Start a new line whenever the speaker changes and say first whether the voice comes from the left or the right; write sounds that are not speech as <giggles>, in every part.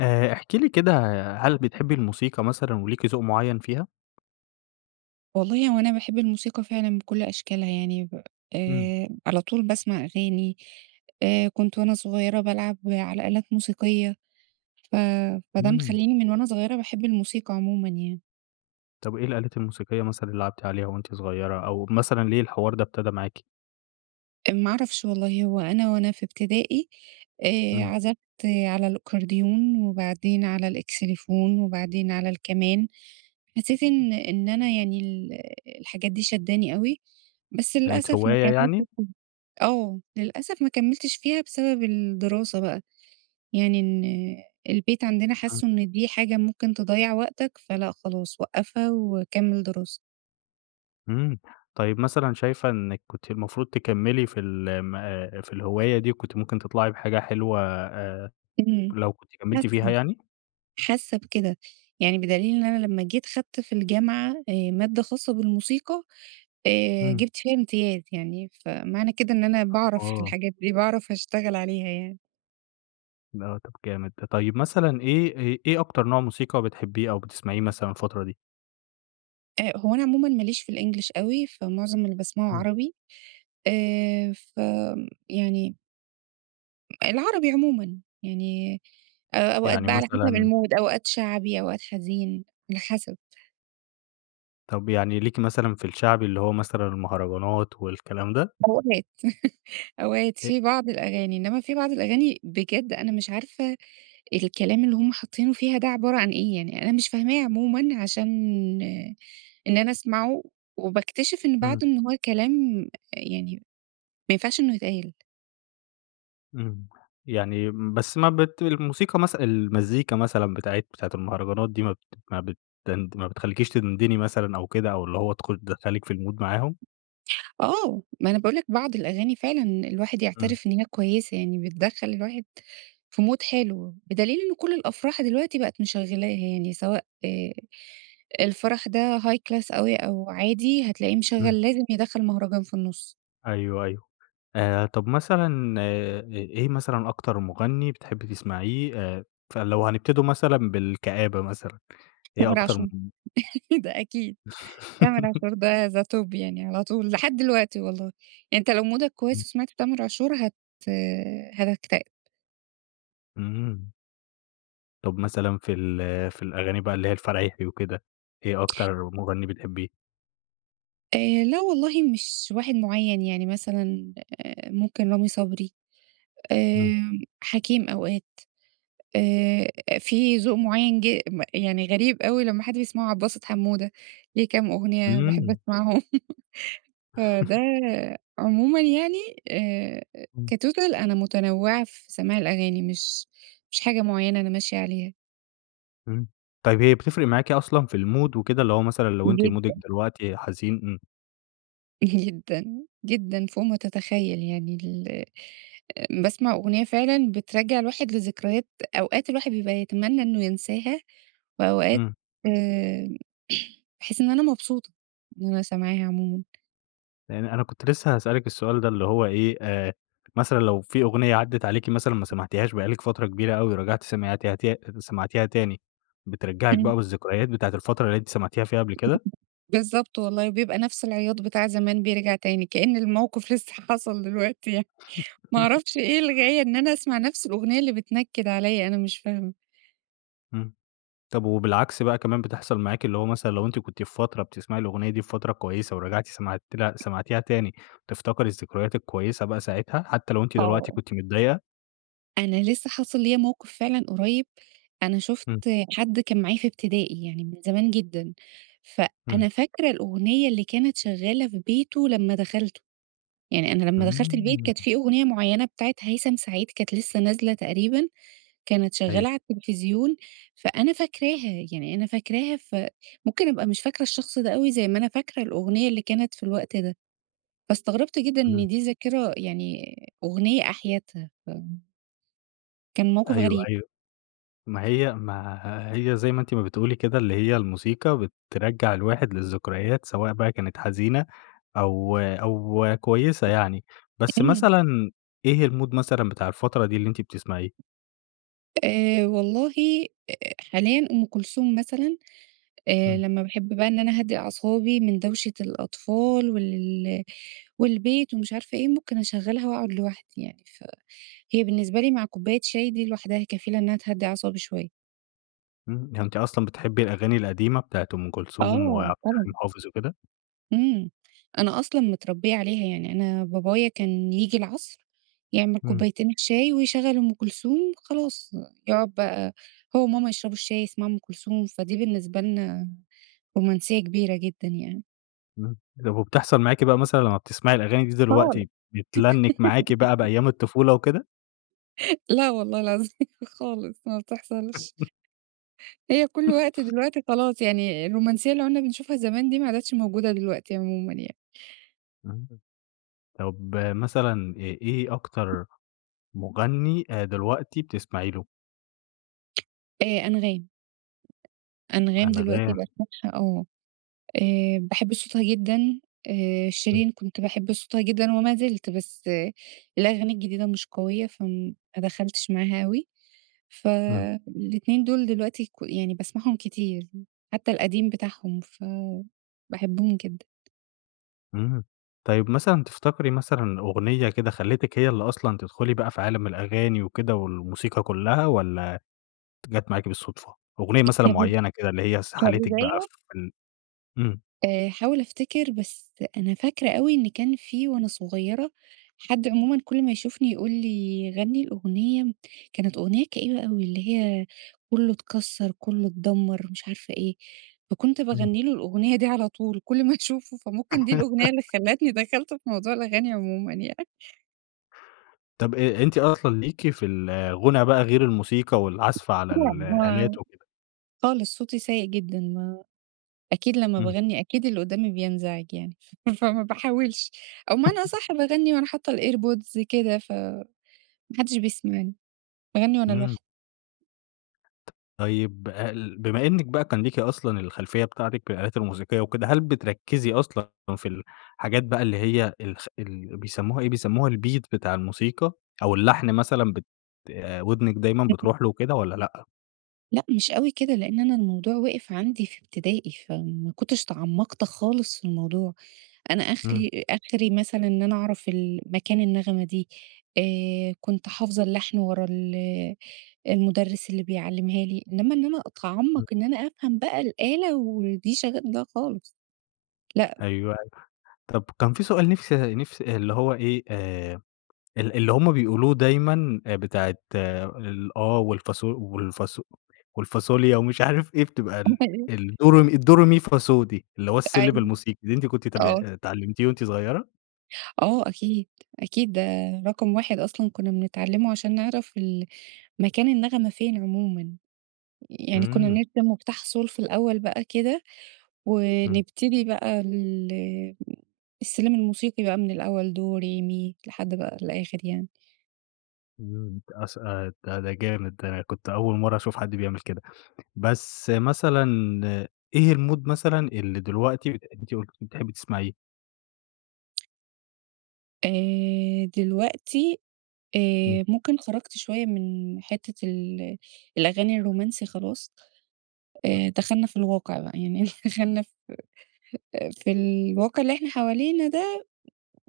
left: آآ احكي لي كده، هل بتحبي الموسيقى مثلًا، وليكِ ذوق معين فيها؟
right: والله هو أنا باحب الموسيقى فعلًا بكل أشكالها يعني، ب
left: إمم.
right: آآ على طول باسمع أغاني، آآ كنت وأنا صغيرة بالعب على آلات موسيقية، ف فده
left: إمم.
right: مخلّيني من وأنا صغيرة باحب الموسيقى عمومًا يعني.
left: طب إيه الآلات الموسيقية مثلًا اللي لَعبتِ عليها وأنتِ صغيرة، أو مثلًا ليه الحوار ده أبتدى معاكِ؟
right: أ ما اعرفش والله، هو أنا وأنا في ابتدائي، آآ
left: إمم.
right: عَزَفْت على الأكورديون وبعدين على الإكسليفون وبعدين على الكَمان، حسيت إن إن أنا يعني ال الحاجات دي شادّاني أوي، بس
left: كانت
right: للأسف ما
left: هواية
right: كمّلتش
left: يعني؟
right: فيها آه، للأسف ما كمّلتش فيها بسبب الدراسة بقى، يعني إن البيت عندنا
left: إمم.
right: حسّوا إن دي حاجة ممكن تضيّع وقتك، فلأ خلاص وقّفها وكمّل دراسة.
left: إمم، طيب مثلًا شايفة إنِك كنتِ المفروض تكملي في ال ام أ في الهواية دي، وكنتِ ممكن تطلعي بحاجة حلوة آآ
right: إمم،
left: لو كنتِ كملتِ فيها
right: <unintelligible>
left: يعني؟
right: حاسّة بكده، يعني بدليل إن أنا لما جيت خدت في الجامعة، آآ مادة خاصة بالموسيقى، آآ
left: إمم.
right: جِبت فيها امتياز يعني، فمعنى كده إن أنا باعرف في
left: آه.
right: الحاجات دي، باعرف أشتغل عليها يعني.
left: آه، طب جامد ده، طيّب مثلًا إيه أ إيه أكتر نوع موسيقى بتحبيه أو بتسمعيه مثلًا الفترة دي؟
right: أ هو أنا عمومًا ما ليش في الإنجلش أوي، فمعظم اللي باسمعه
left: امم.
right: عربي آآ، ف امم يعني العربي عمومًا يعني أ أوقات
left: يعني
right: بقى على حسب
left: مثلًا
right: الMood أوقات شعبي، أوقات حزين على حسب.
left: طب يعني ليكِ مثلًا في الشعبي اللي هو مثلًا المهرجانات والكلام ده؟
right: أوقات <laughs> أوقات
left: أ
right: في بعض الأغاني، إنّما في بعض الأغاني بجد أنا مش عارفة الكلام اللي هم حاطّينه فيها ده عبارة عن إيه، يعني أنا مش فاهماه عمومًا، عشان إن أنا أسمعه وباكتشف إن
left: امم.
right: بعدُه إن هو كلام يعني ما ينفعش إنّه يتقال.
left: امم، يعني بس ما بت الموسيقى مث المزيكا مثلًا بتاعة بتاعة المهرجانات دي ما بت ما بتند ما بتخليكيش تدندني مثلًا أو كده، أو اللي هو دخول تدخّلِك في الMood معاهم؟
right: آه، ما أنا باقول لك بعض الأغاني فعلًا الواحد
left: امم.
right: يعترف إن هي كويّسة، يعني بتدخّل الواحد في Mood حلو، بدليل إن كل الأفراح دلوقتي بقِت مشغّلاها يعني سواء آآ، الفرح ده high class أوي، أو عادي هتلاقيه
left: امم.
right: مشغّل لازم يدخّل مهرجان في النُص.
left: أيوه، أيوه. آآ طب مثلًا، إيه مثلًا أكتر مُغنّي بتحبّي تسمعيه؟ آآ فلو هنبتدوا مثلًا بالكآبة مثلًا. إيه
right: تامر
left: أكتر
right: عاشور
left: <unintelligible>
right: <laughs> ده أكيد تامر عاشور ده the
left: <laughs>
right: top يعني على طول، لحد الوقتي والله، يعني أنت لو مودك
left: إمم.
right: كويِّس وسمعت تامر عاشور هت هتكتئب.
left: إمم. طب مثلًا في ال في الأغاني بقى اللي هي الفرايحي وكده، إيه أكتر مُغنّي بتحبّيه؟
right: آآ لا والله مش واحد معيَّن، يعني مثلًا آآ ممكن رامي صبري،
left: إمم.
right: آمم، حكيم أوقات، آآ فيه ذوق معيَّن ج م يعني غريب أوي لما حد بيسمعه، عبدالباسط حمودة، ليه كام أغنيّة باحب
left: إمم.
right: أسمعهم <laughs> فده
left: <laughs>
right: عمومًا يعني آآ
left: إمم.
right: كtotal أنا متنوِّعة في سماع الأغاني، مش مش حاجة معيَّنة أنا ماشية عليها.
left: إمم. طيب هي بتفرق معاكِ أصلًا في المود وكده اللي هو مثلًا لو أنتِ مودِك
right: جدًا.
left: دلوقتي حزين؟ إمم.
right: جدًا جدًا، فوق ما تتخيَّل يعني ال باسمع أغنية فعلًا بترجَّع الواحد لذكريات أوقات الواحد بيبقى يتمنّى إنّه ينساها، وأوقات
left: إمم.
right: آآ <clears throat> باحس إن أنا مبسوطة، إن أنا سامعاها عمومًا.
left: يعني أنا كنت لسه هاسألك السؤال ده اللي هو إيه، آآ مثلًا لو في أغنية عدَّت عليكِ مثلًا ما سمعتيهاش بقى لِك فترة كبيرة أوي ورجعتِ سمعتيها ت سمعتيها تاني، بترجَّعِك
right: إمم.
left: بقى بالذكريات بتاعة الفترة اللي أنتِ سمعتيها فيها قبل كده؟
right: بالضبط والله، وبيبقى نفس العياط بتاع زمان، بيرجع تاني، كأن الموقف لسّه حاصل دلوقتي يعني ما أعرفش
left: <laughs>
right: إيه الغِايَّة إن أنا أسمع نفْس الأغنية اللي بتنكِّد عليا أنا مش فاهمة!
left: إمم. طب وبالعكس بقى كمان بتحصل معاكِ، اللي هو مثلًا، لو أنتِ كنتِ في فترة بتسمعي الأغنية دي في فترة كويسة ورجعتِ سمعتيله سمعتيها تاني وتفتكري الذكريات الكويِّسة بقى ساعتها، حتى لو أنتِ دلوقتي
right: آه.
left: كنتِ متضايقة؟
right: أنا لسّه حاصِل ليّا موقف فعلًا قريِّب، أنا شُفت
left: إمم.
right: حد كان معايا في ابتدائي يعني من زمان جدًا،
left: إمم.
right: فأنا فاكرة الأغنيّة اللي كانت شغّالة في بيته لمّا دخلْتُه، يعني أنا لمّا دخلْت البيت
left: إمم.
right: كانت في أغنية مُعيَّنة بتاعة هيثم سعيد كانت لسّه نازلة تقريبًا، كانت
left: أيوه.
right: شغّالة عالتلفزيون، فأنا فاكراها، يعني أنا فاكراها، ف ممكن أبقى مش فاكرة الشخص ده أوي زي ما أنا فاكرة الأغنيّة اللي كانت في الوقت ده، فاستغربت جدًا
left: إمم.
right: إن دي ذاكرة، يعني أغنيّة أحيتها. كان موقف
left: أيوه،
right: غريب.
left: أيوه. ما هي ما هي زي ما أنتِ بتقولي كده، اللي هي الموسيقى بترجّع الواحد للذكريات، سواء بقى كانت حزينة، أو أو كويسة يعني. بس
right: إمم.
left: مثلًا إيه المود مثلًا بتاع الفترة دي اللي أنتِ بتسمعيه؟
right: آآ والله أ حاليًا أم كلثوم مثلًا. آآ
left: إمم.
right: لمّا باحب بقى إن أنا أهدّي أعصابي من دَوشة الأطفال، وال ل والبيت، ومش عارفة إيه. ممكن أشغّلها، وأقعد لوحدي يعني. فهي بالنسبة لي مع كوباية شاي، دي لوحدها كفيلة إنّها تهدّي أعصابي شوية.
left: إمم. يعني أنتِ أصلًا بتحبّي الأغاني القديمة بتاعة أم كلثوم،
right: آه،
left: وعبد
right: طبعًا.
left: الحليم حافظ وكده؟
right: إمم. أنا أصلًا متربيّة عليها. يعني أنا بابايا كان ييجي العصر، يعمل
left: إمم.
right: كوبايتين الشاي، ويشغّل أم كلثوم خلاص. يقعد بقى هو وماما يشربوا الشاي، يسمعوا أم كلثوم. فدي بالنسبة لنا رومانسية كبيرة جدًا يعني.
left: إمم. طب وبتحصل معاكِ بقى مثلًا لمّا بتسمعي الأغاني دي
right: خالص.
left: دلوقتي بتلنِّك معاكِ بقى
right: <giggles>
left: بأيام الطفولة وكده؟
right: لأ والله العظيم خالص ما بتحصلش.
left: <chuckles>
right: هي كل وقت دلوقتي خلاص يعني الرومانسية اللي عُنّا بنشوفها زمان دي، ما عادتش موجودة دلوقتي عمومًا يعني.
left: إمم، طب مثلًا إيه إيه أكتر مُغنّي دلوقتي بتسمعي له؟
right: آآ أنغام. أنغام دلوقتي
left: أنغام.
right: بقت <unintelligible> آه. آآ باحب صوتها جدًا. آآ
left: إمم.
right: شيرين كنت باحب صوتها جدًا، وما زِلت. بس الأغاني الجديدة مش قوية، فما دخلتش معاها أوي.
left: إمم.
right: فالاتنين دول دلوقتي ك يعني باسمعهم كتير. حتّى القديم بتاعهم ف باحبهم جدًا.
left: إمم. طيب مثلًا تفتكَري مثلًا أغنية كده خلّيتِك هي اللي أصلًا تدخُلي بقى في عالم الأغاني وكده، والموسيقى كلّها، والّا جات معاكِ بالصدفة؟ أغنية مثلًا
right: كب
left: معيّنة كده، اللي هي سَحَلِتِك بقى
right: كبداية؟
left: في ال إمم.
right: آآ هاحاول أفتكر، بس أنا فاكرة أوي، إن كان في وأنا صغيرة حد عمومًا كل ما يشوفني، يقول لي غَنّي الأغنية، كانت أغنية كئيبة أوي اللي هي، كُلّه اتكسّر، كُلّه اتدمّر مش عارفة إيه. فكنت
left: إمم.
right: باغنّيله الأغنية دي على طول كل ما أشوفه فممكن دي الأغنية اللي
left: <laughs>
right: خلّتني دخلت في موضوع الأغاني عمومًا يع
left: طب أ أنتِ أصلًا ليكِ في الغنا بقى غير الموسيقى والعزف على
right: يعني هو
left: الآلات وكده؟
right: خالص صوتي سيء جدًا ما أكيد لمّا
left: إمم.
right: باغنّي أكيد اللي قدامي بينزعج يعني ف فما باحاولش أو بمعنى أصح باغنّي وأنا
left: <chuckles>
right: حاطة الairpods كده ف ما حدش بيسمعني، باغنّي وأنا
left: إمم.
right: لوحدي.
left: ت طيب ال بما إنِك بقى كان ليكِ أصلًا الخلفية بتاعتِك بالآلات الموسيقية وكده. هل بتركزي أصلًا في الحاجات بقى اللي هي الس ال بيسموها إيه بيسموها الbeat بتاع الموسيقى أو اللحن مثلًا بت ودنِك دايمًا
right: <unintelligible>
left: بتروح له وكده والّا لأ؟
right: لأ مش أوي كده، لأن أنا الموضوع وقف عندي في ابتدائي، فما كنتش تعمقت خالص في الموضوع. أنا
left: إمم.
right: أخلي آخري مثلًا إن أنا أعرف ال مكان النغمة دي، آآ كنت حافظة اللحن ورا ال المدرس اللي بيعلمها لي، إنما إن أنا أتعمق
left: امم.
right: إن أنا أفهم بقى الآلة ودي شغا لأ خالص. لأ.
left: أيوه، أيوه. طب كان في سؤال نفسي نفسي اللي هو إيه آآ ال اللي هُم بيقولوه دايمًا بتاعة الآه والفاص والفاص والفاصوليا ومش عارف إيه بتبقى ال
right: <unintelligible>
left: الدو ري مي الدو ري مي فا صو دي، اللي هو السلم
right: أيوه،
left: الموسيقي، دي أنتِ كنتِ تابع
right: آه.
left: اتعلمتيه وأنتِ صغيرة؟
right: آه، أكيد، أكيد، ده رقم واحد أصلًا كنّا بنتعلِّمه عشان نعرف ال مكان النغمة فين عمومًا، يعني كنّا
left: إمم.
right: بنرسم مفتاح صول في الأول بقى كده،
left: إمم.
right: ونبتدي بقى ال السلِّم الموسيقي بقى من الأول "دو ري مي" لحد بقى الآخر يعني.
left: إمم، <unintelligible> البتاع ده جامد آآ، كنت أول مرّة أشوف حد بيعمل كده، بس مثلًا إيه الmood مثلًا اللي دلوقتي أنتِ قُلتِ بتحبّي تسمعيه؟
right: آآ، دلوقتي
left: إمم.
right: آآ، ممكن خرجت شويّة من حتِّة ال الأغاني الرومانسي خلاص آآ، دخلنا في الواقع بقى <laughs> يعني، دخلنا في في الواقع اللي إحنا حوالينا ده،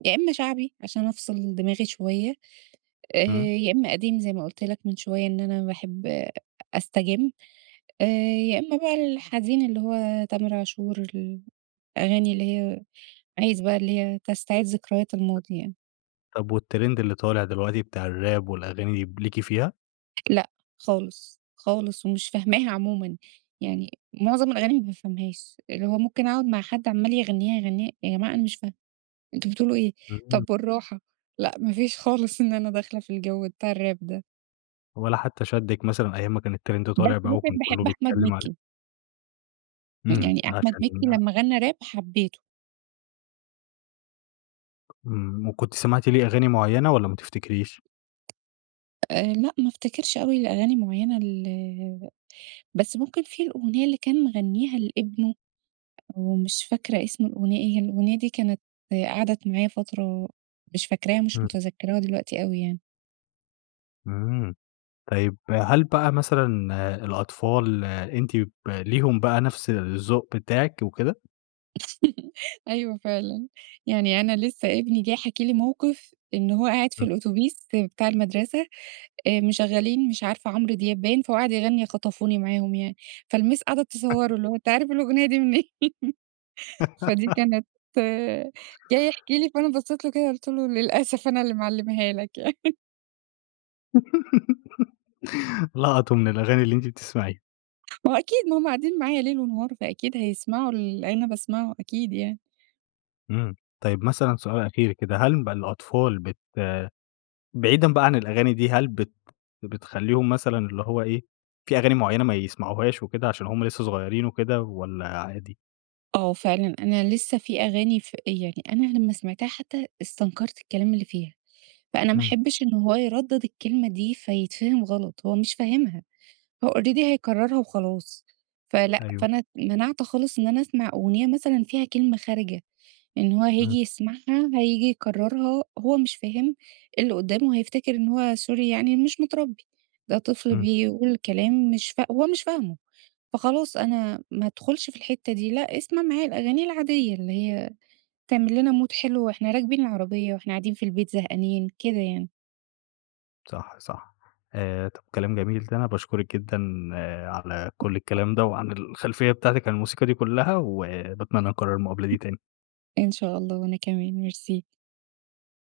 right: يا امَّا شعبي عشان أفصل دماغي شويّة آآ،
left: إمم.
right: يا امَّا قديم زي ما قلت لك من شويّة إن أنا باحب أستجِّم آآ، يا امَّا بقى الحزين اللي هو تامر عاشور، الأغاني اللي هي عايز بقى اللي هي تستعيد ذكريات الماضي يعني.
left: طب والترند اللي طالع دلوقتي بتاع الrap والأغاني دي ب ليكِ فيها؟
right: لأ خالص، خالص، ومش فاهماها عمومًا. يعني مُعظم الأغاني ما بافهمهاش. اللي هو ممكن أقعد مع حد عَمّال يغنّيها، يغنّيها، يا جماعة أنا مش فاهمة، أنتم بتقولوا إيه؟
left: إمم.
right: طب بالراحة، لأ ما فيش خالص إن أنا داخلة في الجَو بتاع الراب ده.
left: ولا حتى شَدِّك مثلًا أيام ما كان الترند
right: بس
left: طالع بقى، وكان
right: ممكن
left: كلّه
right: باحب أحمد
left: بيتكلّم عليه؟
right: مِكّي.
left: إمم،
right: يعني أحمد مِكّي
left: عشان
right: لمّا غَنّى راب، حبّيته.
left: إمم، وكنتِ سمعتِ ليه أغاني معيّنة، والّا ما تفتكريش؟
right: آآ لأ، ما افتكرش أوي الأغاني معيّنة ال بس ممكن فيه الأغنية اللي كان مغنّيها لابنه، ومش فاكرة اسم الأغنية إيه. هي الأغنية دي كانت قعدت معايا فترة، مش فاكراها، مش
left: إمم.
right: مُتذَكِّراها دلوقتي أوي يعني.
left: إمم. طيب، هل بقى مثلًا الأطفال أنتِ ب ليهم بقى نَفْس الذوق بتاعِك وكده؟
right: <chuckles> أيوه فعلًا. يعني أنا لسّه ابني جاي حاكي لي موقف، إن هو قاعد في
left: إمم.
right: الأوتوبيس بتاع المدرسة، آآ مشغّلين مش عارفة عمرو دياب باين، فهو قاعد يغنّي خطفوني معاهم يعني. فالمس قعدت تصوّره،
left: <chuckles>
right: اللي هو أنت عارف الأغنية دي منين؟ <chuckles> فدِي
left: <giggles>
right: كانت جاي يحكي لي، فأنا بصّيت له كده، قُلت له للأسف أنا اللي معلماها لك يعني. <chuckles>
left: <giggles> لقطوا من الأغاني اللي أنتِ بتسمعيها.
right: ما هو أكيد ما هُم قاعدين معايا ليل ونهار، فأكيد هيسمعوا ال أنا باسمعه أكيد يعني.
left: إمم، طيب مثلًا سؤال أخير كده، هل بقى الأطفال بت بعيدًا بقى عن الأغاني دي، هل بت بتخلّيهم مثلًا اللي هو إيه، في أغاني معينة ما يسمعوهاش وكده، عشان هُم لسه صغيرين وكده، والّا عادي؟
right: آه فعلًا، أنا لسه في أغاني ف يعني أنا لما سمعتها حتى استنكرت الكلام اللي فيها، فأنا ما
left: إمم.
right: أحبش إن هو يردد الكلمة دي، فيتفهم غلط هو مش فاهمها، هو Already هيكررها وخلاص. فلأ،
left: أيوه.
right: فأنا ت مَنَعْت خالص إن أنا أسمع أغنية مثلًا فيها كلمة خارجة. لإن هو هييجي
left: إمم.
right: يسمعها، هييجي يكررها، هو مش فاهم، اللي قدامه هيفتكر إن هو سوري يعني مش مترَبّي، ده طفل
left: إمم.
right: بيقول كلام مش فا هو مش فاهمه، فخلاص أنا ما ادخلش في الحِتّة دي لأ، أسمع معايا الأغاني العادية اللي هي تعمل لنا مود حلو وإحنا راكبين العربية، وإحنا قاعدين في البيت زهقانين كده يعني.
left: صح، صح، آآ طب كلام جميل ده، أنا باشكُرِك جدًا على كل الكلام ده، وعن الخلفية بتاعتِك عن الموسيقى دي كلها، وباتمنى نكرر المقابلة دي تاني.
right: إن شاء الله وأنا كمان، ميرسي.